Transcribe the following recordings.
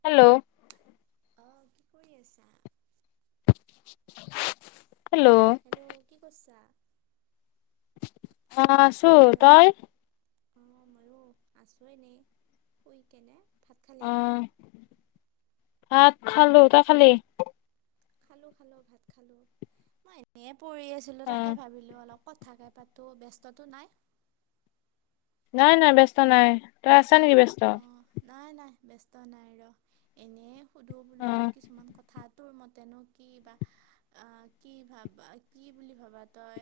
Hello অ', কি কৰি আছা [inaudible] হেল্ল' কি কৰছা? মই আছো। তই? অ ময়ো আছো এনেই শুই কেনে। ভাত খালি অহ ভাত খালো। তই খালি? খালো খালো ভাত খালো মই এনে পৰি আছিলো অ তাকে ভাবিলো অলপ কথাকে পাতো ব্যস্তটো নাই? নাই নাই ব্যস্ত নাই। তই আছ নেকি ব্যস্ত? অঁ নাই নাই ব্যস্ত নাই ৰ এনেই সুধো অ বোলোতো কিছুমান কথাত তোৰ মতেনো কি বা অ কি ভাবা কি বুলি ভাবা তই।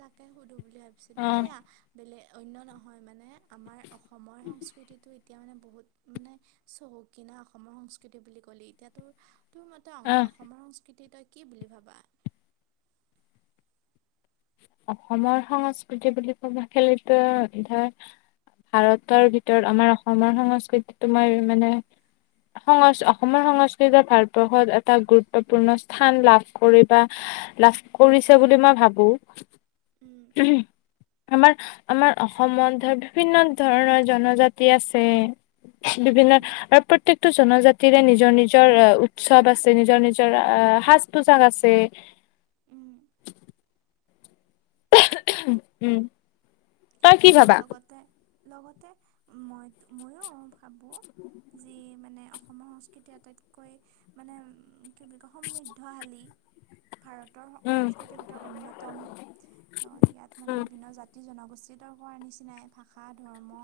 তাকে সুধো বুলি ভাবিছিলো অ এইয়া বেলেগ অন য় নহয় মানে আমাৰ অসমৰ সংস্কৃতি এতিয়া মানে বহুত মানে চহকিনা অসমৰ সংস্কৃতি বুলি কলি এতিয়াতো তোৰ মতে আহ অসমৰ সংস্কৃতি তই কি বুলি ভাবা অসমৰ সংস্কৃতি বুলি ক'ব খেলে ধৰ ভাৰতৰ ভিতৰত আমাৰ অসমৰ সংস্কৃতিটো তোমাৰ মানে সংস্ক অসম সংস্কৃতিৰ ভাৰতবৰ্ষত এটা গুৰুত্বপূৰ্ণ স্থান লাভ কৰি বা লাভ কৰিছে বুলি মই ভাবো। উম আমাৰ আমাৰ অসমত ধৰ বিভিন্ন ধৰণৰ জনজাতি আছে। বিভিন্ন উম আৰু প্ৰত্যয়েকটোৰ জনজাতিৰে নিজৰ নিজৰ উৎসৱ আছে নিজৰ নিজৰ আ সাজ পোছাক আছে। উম। [unintelligible] উম তই কি আৰু ভাবা লগতে লগতে মই ময়ো ভাবো যি মানে অসমৰ সংস্কৃতি আটাইতকৈ মানে কি বুলি কয় সমৃদ্ধশালী ভাৰতৰ উম সংস্কৃতিৰ ভিতৰত অন্যতম লগত ইয়াত মানে উম, বিভিন্ন জাতি জনগোষ্ঠী নিজিতৰ কৰ নিচিনাই ভাষা ধৰ্ম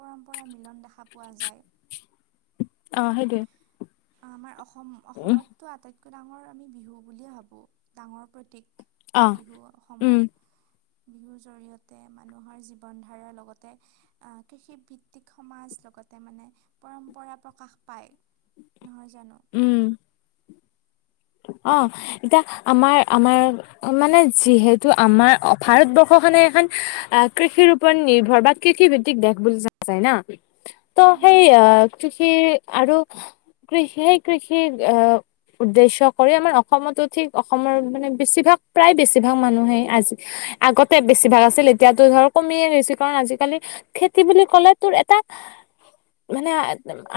পৰম্পৰা মিলন দেখা পোৱা যায় [unintelligible] অ সেইটোৱে আমাৰ অসম উম অসমতো আটাইতকৈ ডাঙৰ আমি বিহু বুলিয়ে ভাবোঁ ডাঙৰ প্ৰতীক অ বিহু উম অসমৰ বিহুৰ জৰিয়তে মানুহৰ জীৱন ধাৰাৰ লগতে কৃষিভিত্তিক সমাজ লগতে। মানে পৰম্পৰা প্ৰকাশ পায় নহয় জানো উম অ' এতিয়া আমাৰ আমাৰ মানে যিহেতু আমাৰ ভাৰতবৰ্ষ মানে এখন আহ কৃষিৰ ওৰত নিৰ্ভৰ বা কৃষি ভিত্তিক দেেশ বুলি যায় ন ত উম সেই আ কৃষি আৰু কৃষিয়েই কৃষিৰ উদ্দেশ্যক কৰি আমাৰ অসমতো ঠিক অসমৰ মানে বেছিভাগ প্ৰায় বেছিভাগ মানুহে আজি আগতেে। বেছিভাগ আছিল এতিয়াাতো ধৰ কমিয়েই গৈছ কাৰণ আজিকালি খেতি বুলি কলে তোৰ এটা মানে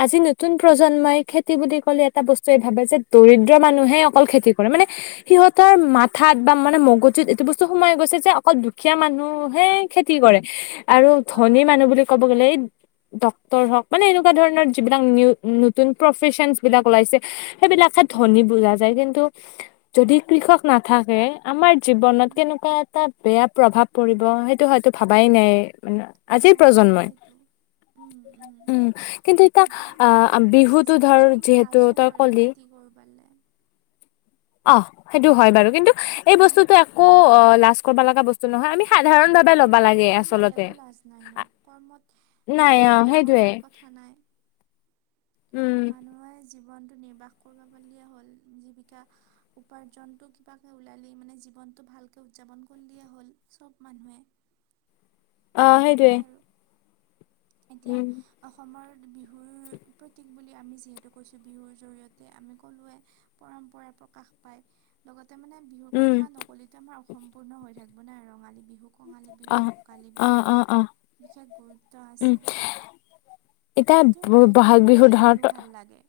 আজি নতুন প্ৰজন্মই খেতি বুলি ক'লে এটা বস্তুয়ে ভাবে যে দৰিদ্ৰ। মানুহে অকল খেতি কৰে মানে সিহঁতৰ মাথাত বা মানে মগজুত এইটো বস্তু সোমাই গৈছে যে অকল দুখীয়া মানুহহে খেতি কৰে আৰু ধনী অঁ মানুহ বুলি ক'ব গ'লে এই। ডক্তৰ হওক মানে এনেকুৱা ধৰণৰ যিবিলাক নি নতুন প্ৰফেচন বিলাক ওলাইছে সেইবিলাকে ধনি উম বুজা যায় কিন্তু যদি কৃষক নাথাকে আমাৰ জীৱনত উম কেনেকুৱা এটা। বেয়া প্ৰভাৱ পৰিব সেইটো হয়তো ভাবাই নাই মান আজিৰ অঁ প্ৰজন্মই। সেইটোৱেইটো উম কিন্তু এতিয়া অ' বিহুতটো ধৰ যিহেতু তই কলি কৰিব পালে অ' সেইটো হয় বাৰু কিন্তু এই উম, বস্তুটো একো অ লাজ কৰবা লাগা বস্তু নহয় আমি সাধাৰণ ভাবে কৰ্মত একো লাজ নাই ন কৰ্মত নাই অ সৰু ডাঙৰ সেইটোয়ে বুলি কথা নাই। উম মানুহে। জীৱনতটো নিৰ্বাহ কৰিব পিয়ে হ'ল জীৱিকা উপাৰ্জনতটো কিবাকে ওলালেই মানে। জীৱনটো ভালকৈ উদযাপন কৰি দিয়া হ'ল চব মানুহে। অ' সেইতোৱে সেইটোৱে আৰু এতিয়া অসমৰ বিহুৰ প্ৰতীক বুলি আমি যিহেতু কৈছোঁ বিহুৰ জৰিয়তে আমি ককলোৱে পৰম্পৰা প্ৰকাশ পায়। লগতে মানে বিহুৰ উম কথা নকলেটো আমাৰ অসম্পূৰ্ণ হৈ থাকিব নে ৰঙালী বিহু কঙালী অ বিহু ভোগালী অ বিহু অ অ বিশেষ গুৰুত্ব উম আছে তোৰ এতিয়া আটাইতকৈ বহাগ মানে কি বিহু ধৰ ভাল তই লাগে?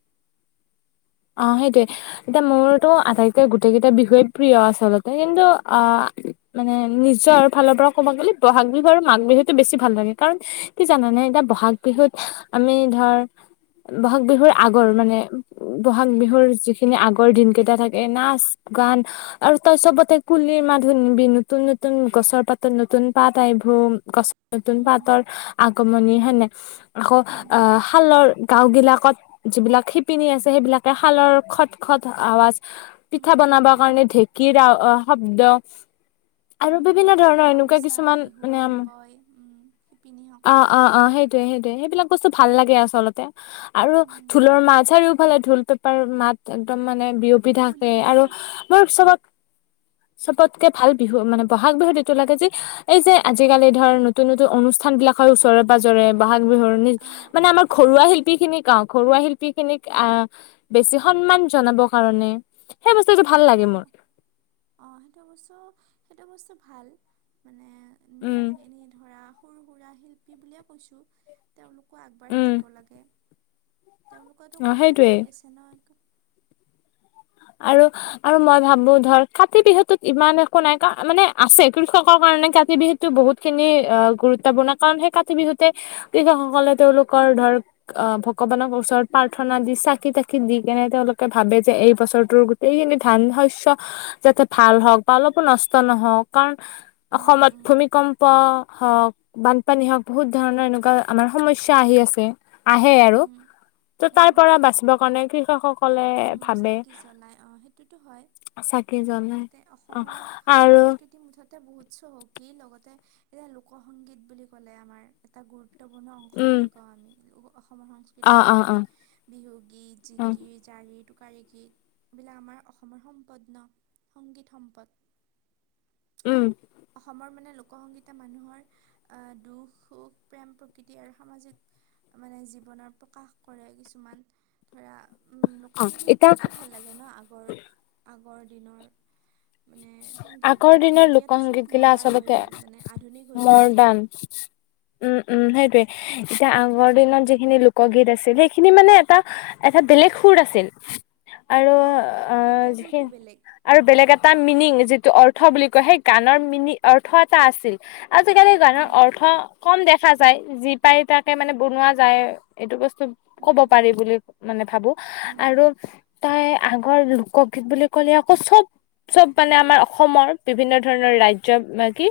অ' সেইটোৱে এতিয়া মোৰতো আটাইকেই গোটেই কেইটা বিষয়ে প্ৰিয় আচলতে কিন্তু অ মানে নিজৰ ফালৰ পৰা ক'ব গ'লে বহাগ বিহু আৰু মাঘ বিহুতটো বেছি ভাল লাগে কাৰণ কি জানে এয়া। বহাগ বিহুত আমি ধৰ বহাগ বিহুৰ আগৰ মানে বহাগ বিহুৰ যিখিনি আগৰ দিন কেইটা থাকে নাচ গান আৰু তই চবতে কুলি মানুহ নিবি নতুন নতুন গছৰ পাতত নতুন পাত আইিব গছ নতুন উম, পাতৰ। আগমনি উম, হেনেে আকৌ উম, অ শালৰ গাও বিলাকত যিবিলাক শিপিনী আছে। সেইবিলাকে খালৰ খট খট আৱাজ পিঠা উম, বনাব উম, কাৰণে ঢেঁকী। শব্দ। আৰু বিভিন্ন ধৰণৰ এনেকুৱা গামোচা কিছুমান বিহুৱ মানে আন বয় শিপিনীসকলে সেইয়ে সেইবিলাক বস্তু ভাল লাগে আচলতে আৰু উম, ঢোলৰ মাছ আৰুও। সফালে ঢোল পেপাৰ মাত একদম মানে বিয়পি থাকে কুলিৰ আৰু মাত মোৰ চবত [inaudible] চবতকে ভাল বিহু মানে বহাগ বিহুত এইটো লাগে যে এই যে আজিকালি ধৰ নতুন নতুন অনুষ্ঠান হয় ওচৰে পাজজৰে বহাগ বিহুৰ নি অ', মানে আমাৰ অ', ঘৰুৱা শিল্পী খিনিক অ ঘৰুৱা শিল্পী খিনিক। আহ বেছি সন্মান জনাব কাৰণে সেই বস্তুটো ভাল অ- লাগে মোৰ অ-অ সেইটো বস্তু সেইটো বস্তু ভাল মানে উম, এনেই ধৰা সৰু সুৰা শিল্পী বুলিয়ে কৈছো তেওঁলোকো আগবাঢ়ি উম যাব লাগে। তেওঁলোকো অ কষ্ট সেইটোৱে কৰি আছে ন একদম আৰু আৰু মই ভাবো ধৰ কাতি বিহুটোত ইমান একো নাই মানে আছে কৃষকৰ কাৰণে কাতি বিহুতো বহুত খিনি গুৰু। গুৰুত্বপূৰ্ণ কাৰণ সেই কাতি বিহুতে কৃষকসকলে তেওঁলোকৰ ধৰক আহ ভগৱানৰ ওচৰত প্ৰাৰ্থনা দি চাকি তাকি দি কেনে তেওঁলোকে ভাবে যে এই বছৰ গোটেইখিনি ধান শস্য যাতে ভাল হওক বা অলপো নষ্ট নহওক কাৰণ উম, অসমত উম, ভূমিকম্প হওক বানপানী হওক বহুত ধৰণৰ এনেকুৱা আমাৰ সমস্যা আহি আছে। আহে আৰু উম, ত' তাৰ উম, পৰা বাচিব কাৰণে কৃষক সকলে উম, ভাবে চাকি জ্বলাই অ, সেইটোতো হয়। চাকি জ্বলাই লগতে অ অসমৰ আৰু সংস্কৃতি মুঠতে বহুত চহকী লগতে। তে এতিয়া লোক সংংগীত বুলি ক'লে আমাৰ এটা গুৰুত্বপূৰ্ণ অংশ উম বুলি কওঁ আমি অসমৰ অ সংস্কৃতিৰ অ অ ভিতৰত বিহুগীত অ জিকি টোৰি টোকী গীত এইবিলাক আমাৰ অসমৰ সম্পদ ন সংগীত সম্পদ [inaudible] উম অসমৰ মানে লোকসংগীতা মানুহৰ আহ, দুখ সুখ প্ৰেম প্ৰকৃতি আৰু সামাজিক মানে জীৱনৰ প্ৰকাশ কৰে কিছুমান ধৰা অ এতিয়া লোকসংগীতবিলাকো ভাল লাগে ন আগৰ - আগৰ দিনৰ। মানে আগৰ সংগীতবিলাক দিনৰ লোক এতিয়াতো চব সংগীত এগিলা মডাৰ্ণ হৈ আচলতে গ'ল মানে আধুনিক হৈ গ'ল চব মডাৰ্ণ। উম উম সেইটোয়ে এতিয়া আগৰ দিনত যিখিনি লোকগীত আছিল সেইখিনি মানে এটা এটা বেলেগ সুৰ আছিল আৰু অ, এতিয়া সুৰটো যিখিন বেলেগ আৰু বেলেগ এটা যিটো অৰ্থ বুলি ক সেই গৰ ম অৰ্থ এটা আছিল। আজিকালি গানৰ উম অৰ্থ কম দেখা যায় যি পাই তাকে মানে বনোৱা যায় এইটো বস্তু ক'ব উম পাৰি বুলি মানে ভাবো উম আৰু তাই আগৰ লোকগীত বুলি ক'লে আকৌ চব। চব মানে আমাৰ অসমৰ বিভিন্ন ধৰণৰ ৰাজ্যৰ কি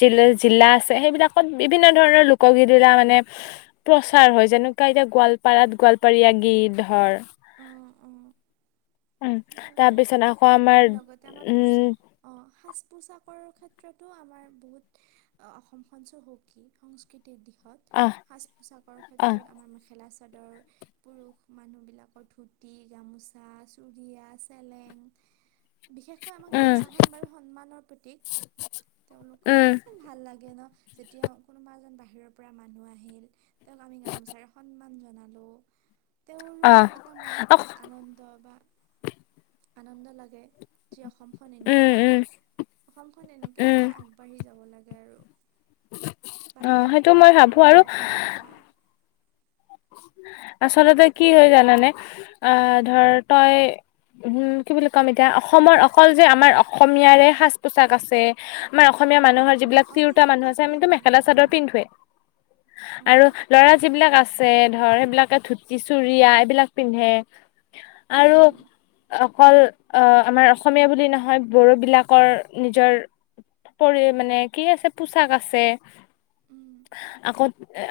জিলা- জিলা আছে সেই এই বিলাকত বিভিন্ন ধৰণৰ লোকগীত ধৰিলা মানে প্ৰচাৰ হয় যেনেকুৱা এতিয়া গোৱালপাৰাত গোৱ কৰীয়া গীত ধৰ। অ - অ। উম সেইটো হয় তাৰপিছত আকৌ আমাৰ আৰু লগতে আমাৰ পোচ উম অ সাজ পোচাক কুৰু ক্ষেত্ৰতো আমাৰ বহুত অসমখন চহকী সংস্কৃতিৰ দিশত অ সাজ পোছাকৰ অ ক্ষেত্ৰত আমাৰ মেখেলা। চাদৰ পুৰুষ মানুহ বিলাকৰ ধুতি গামোচা চ দিয় চলেং। বিশেষকৈ আমাৰ উম গামোচাখন বাৰু সন্মানৰ প্ৰতিক তেওলোকক উম ইমান ভাল লাগে ন। যেতিয়া কোনোবা এজন বাহিৰৰ পৰা মানুহ আহিল তেওক আমি গামোচাৰে সন্মান জনালো তেওঁৰো অ এটা মনত অ খুব আনন্দ বা আনন্দ লাগে যি অসমখন উম এনেকুৱা উম অসমখন এনেকৈ উম মানে আগবাঢ়ি যাব লাগে আৰু। অ বাহিৰত সেইটো মই কয় ভাবো আমাৰ আৰু অসমৰ কথা আচলতে কি হৈ জানানে আহ ধৰ তই উম, কি বুলি ক'ম এতিয়া অসমৰ অকল যে আমাৰ অসমীয়াৰে সাজ পোছাক আছে আমাৰ অসমীয়া মানুহৰ যিবিলাক অঁ তিৰোতা মানুহ আছে তেনেকুৱাতো আমিতো নহয় মেখেলা চাদৰ অঁ পিন্ধোৱে আৰু অঁ ল'ৰা যিবিলাক আছে। আছে ধৰ সেইবিলাকে ধুতি চুৰিয়া এইবিলাক পিন্ধে। আৰু অ অকল অহ, আমাৰ অসমীয়া বুলি নহয় বড়ো বিলাকৰ নিজৰ পৰি মানে কি আছে পোচাক আছে। আকৌ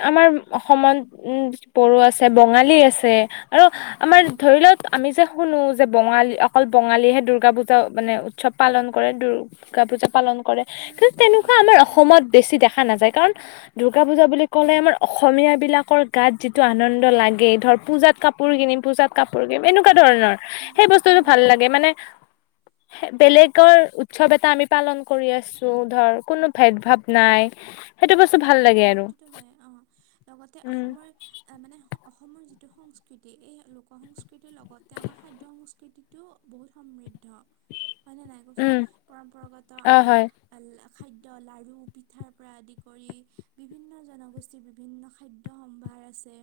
আমাৰ অসমত উম বড়ো আছে বঙালী আছে আৰু আমাৰ ধৰি লওঁক আমি যে শুনো যে বঙালী অকল বঙালীয়েহে দূৰ্গা পূজা মানে উৎসৱ পালন কৰে দুৰ্গা পূজা পালন কৰে কিন্তু তেনেকুৱা আমাৰ অসমত বেছি দেখা নাযায় কাৰণ দুৰ্গা পুজা বুলি ক'লে আমাৰ অসমীয়া বিলাক গাত যিটো আনন্দ লাগে ধৰ পূজাত কাপোৰ কিনিম পূজাত কাপোৰ কিনিম এনেকুৱা ধৰণৰ সেই বস্তুটো ভাল অঁ লাগে মানে বেলেগৰ উৎসৱ এটা আমি পালন কৰি আছো ধৰ কোনো ভেদ ভাৱ নাই সেইটো বস্তু ভাল লাগে অঁ আৰু সেইটোতো হয় অঁ লগতে উম অসমৰ এ মানে অসমৰ যিটো সংস্কৃতি এই লোক সংস্কৃতিৰ লগতে আমাৰ খাদ্য সংস্কৃতিতটো বহুত সমৃদ্ধ। হয় ন নাই কচোন উম, পৰম্পৰাগত অ, আমাৰ হয়। খাদ্য লাৰু পিঠাৰ পৰা আদি কৰি বিভিন্ন জনগোষ্ঠীৰ বিভিন্ন খাদ্য সম্ভাৰ আছে।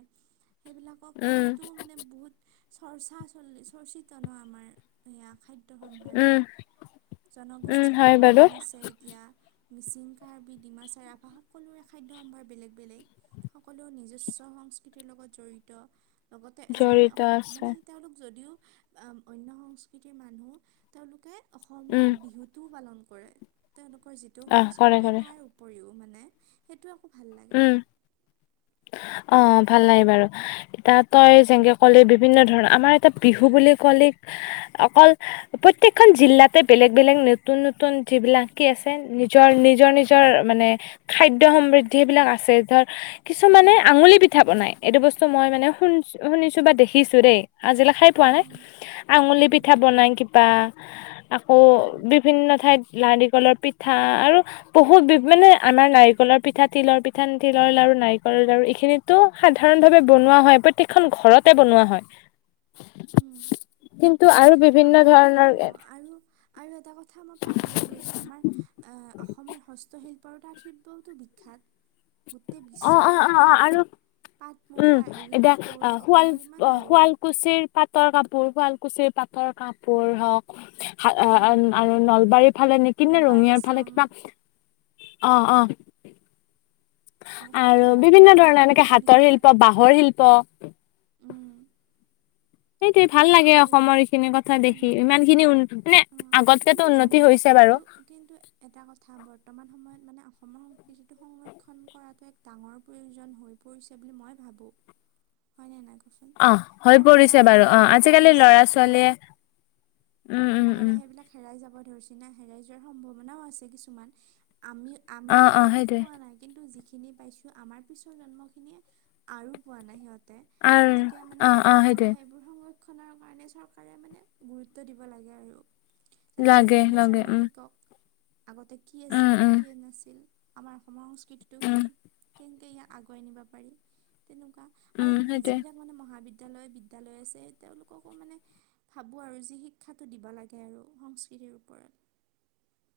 সেইবিলাকক উম, লৈতো মানে বহুত চৰ্চা চলি চৰ্চিত ন আমাৰ সেয়া খাদ্য উম, সম্ভাৰবিলাক উম, জনগোষ্ঠীৰো হয় বাৰু অৱদান আছে এতিয়া মিচিং, কাৰ্বি, ডিমাচা, ৰাভাসকলোৰে খাদ্য সম্ভাৰ বেলেগ বেলেগ সকলো নিজস্ব সংস্কৃতিৰ লগত জড়িত। লগতে যিখিনি জড়িত অসম আছে। মানে তেওঁলোক যদিও আম অন্য সংস্কৃতিৰ মানুহ তেওঁলোকে অসমীয়া উম, বিহুটো পালন তেওঁলোকৰ যিটো আহ কৰে সংস্কৃতি কৰে তাৰ উপৰিও মানে সেইটো ভাল লাগে উম। অ ভাল লাগে বাৰু ইতা তাই যেনকে ক'লি বিভিন্ন ধৰণৰ আমাৰ এটা বিহু বুলি ক'লিক অকল প্ৰতয়েকখন জিলাতে বেলেগ বেলেগ নতুন নতুন যিবিলাক কি আছে নিজৰ নিজৰ নিজৰ মানে খাদ্য সমৃদ্ধি সেইবিলাক আছে ধৰ কিছুমানে আঙুলি পিঠা বনাই এইটো বস্তু মই মানে শুনছো শুনিছো বা দেখ খিছো দেই আজিলে খাই পোৱা নাই। উম আঙুলি উম পিঠা বনাই কিবা আকৌ উম বিভিন্ন ঠাইত লাৰিকলৰ পিঠা আৰু বহুত বি মানে আমাৰ নাৰিকলৰ পিঠাত তিলৰ পিঠান, তিলৰ লাৰু, নাৰিকলৰ লাৰু এইখিনিতো সাধাৰণ ভাৱে বনোৱা হয় প্ৰত্যেকখন ঘৰতে বন ন হয়। উম কিন্তু আৰু বিভিন্ন আমাৰ ধৰণৰ এ অঁ আৰু আৰু এটা কথা মই পাহৰি গৈছো আমাৰ আহ অসমৰ হস্তশিল্প পৰতাৰ্থব্যওতটো বিখ্যাত গোটেই অ বিশ্বই অ অ অ বিখ্যাত আৰু পাট মুগা উম এৰী এতিয়া কাপোৰ অ শুৱাল অসমৰ ইমান গৌৰৱ শুৱালকুছিৰ পাটৰ কাপোৰ শুৱালকুছিৰ পাটৰ কাপোৰ হওক উম, আৰু নলবাৰীৰ ফালে নেকি নে মুগা ৰঙিয়াৰ ফালে ৰেচম কিবা অ অ। আকৌ আৰু সৰ্থেবাৰী কাঁহ বিভিন্ন ধৰণৰ পিতলো এনেকে হাতৰ বিখ্যাত শিল্প বাঁহৰ শিল্প উম, সেইটোৱে উম, ভাল লাগে কাঁহৰ শিল্প অসমৰ এইখিনি কথা উম, দেখি ইমান খিনি মানে অঁ কিন্তু আগতকেতো উন্নতি জানানে হৈছে বাৰু। কিন্তু এটা কথা বৰ্তমান সময়ত মানে অসমৰ সংস্কৃতিতটো [unintelligible] ডাঙৰ প্ৰয়োজন হৈ পৰিছে বুলি মই ভাবো হয় নে নাই কচোন অ হৈ কাৰণ ইমান পৰিছে বাৰু অ আজ আধুনিকতা আজিকালি আহিছে এতিয়া লৰা-ছোৱালীয়ে উম আৰু লাহে উম উম। লাহে এইবিলাক হেৰাই যাব ধৰিছি ন হেৰাই যোৱাৰ সম্ভাৱনাও আছে কিছুমান আমি অ আমিও অ বহুত সেইটোৱে পোৱা নাই কিন্তু যিখি খিনি পাইছোঁ আমাৰ পিছৰ জন্মখিনিয়ে আৰু পোৱা নাই সিহঁত। আৰু গতিকে মানে অ অ লাহে সেইটোৱে লাহে এইবোৰ সময়ত খনৰ কাৰণে চৰকাৰে মানে গুৰুত্ব দিব লাগে আৰু। যাতে লাগে নতুন লাগে প্ৰজন্মই উম শিকক আগতে কি উম উম আছিল-কি নাছিল। আমাৰ অসমৰ সংস্কৃতিটো উম কি? কেনকে ইয়াক আগুৱাই নিব পাৰি? তেনেকুৱা আৰু উম, সেইটোৱে। যিবিলাক মানে মহাবিদ্যালয়, বিদ্যালয় আছে তেওঁলোককো মানে ভাবোঁ আৰু যি শিক্ষাটো দিব লাগে আৰু সংস্কৃতিৰ ওপৰত [inaudible]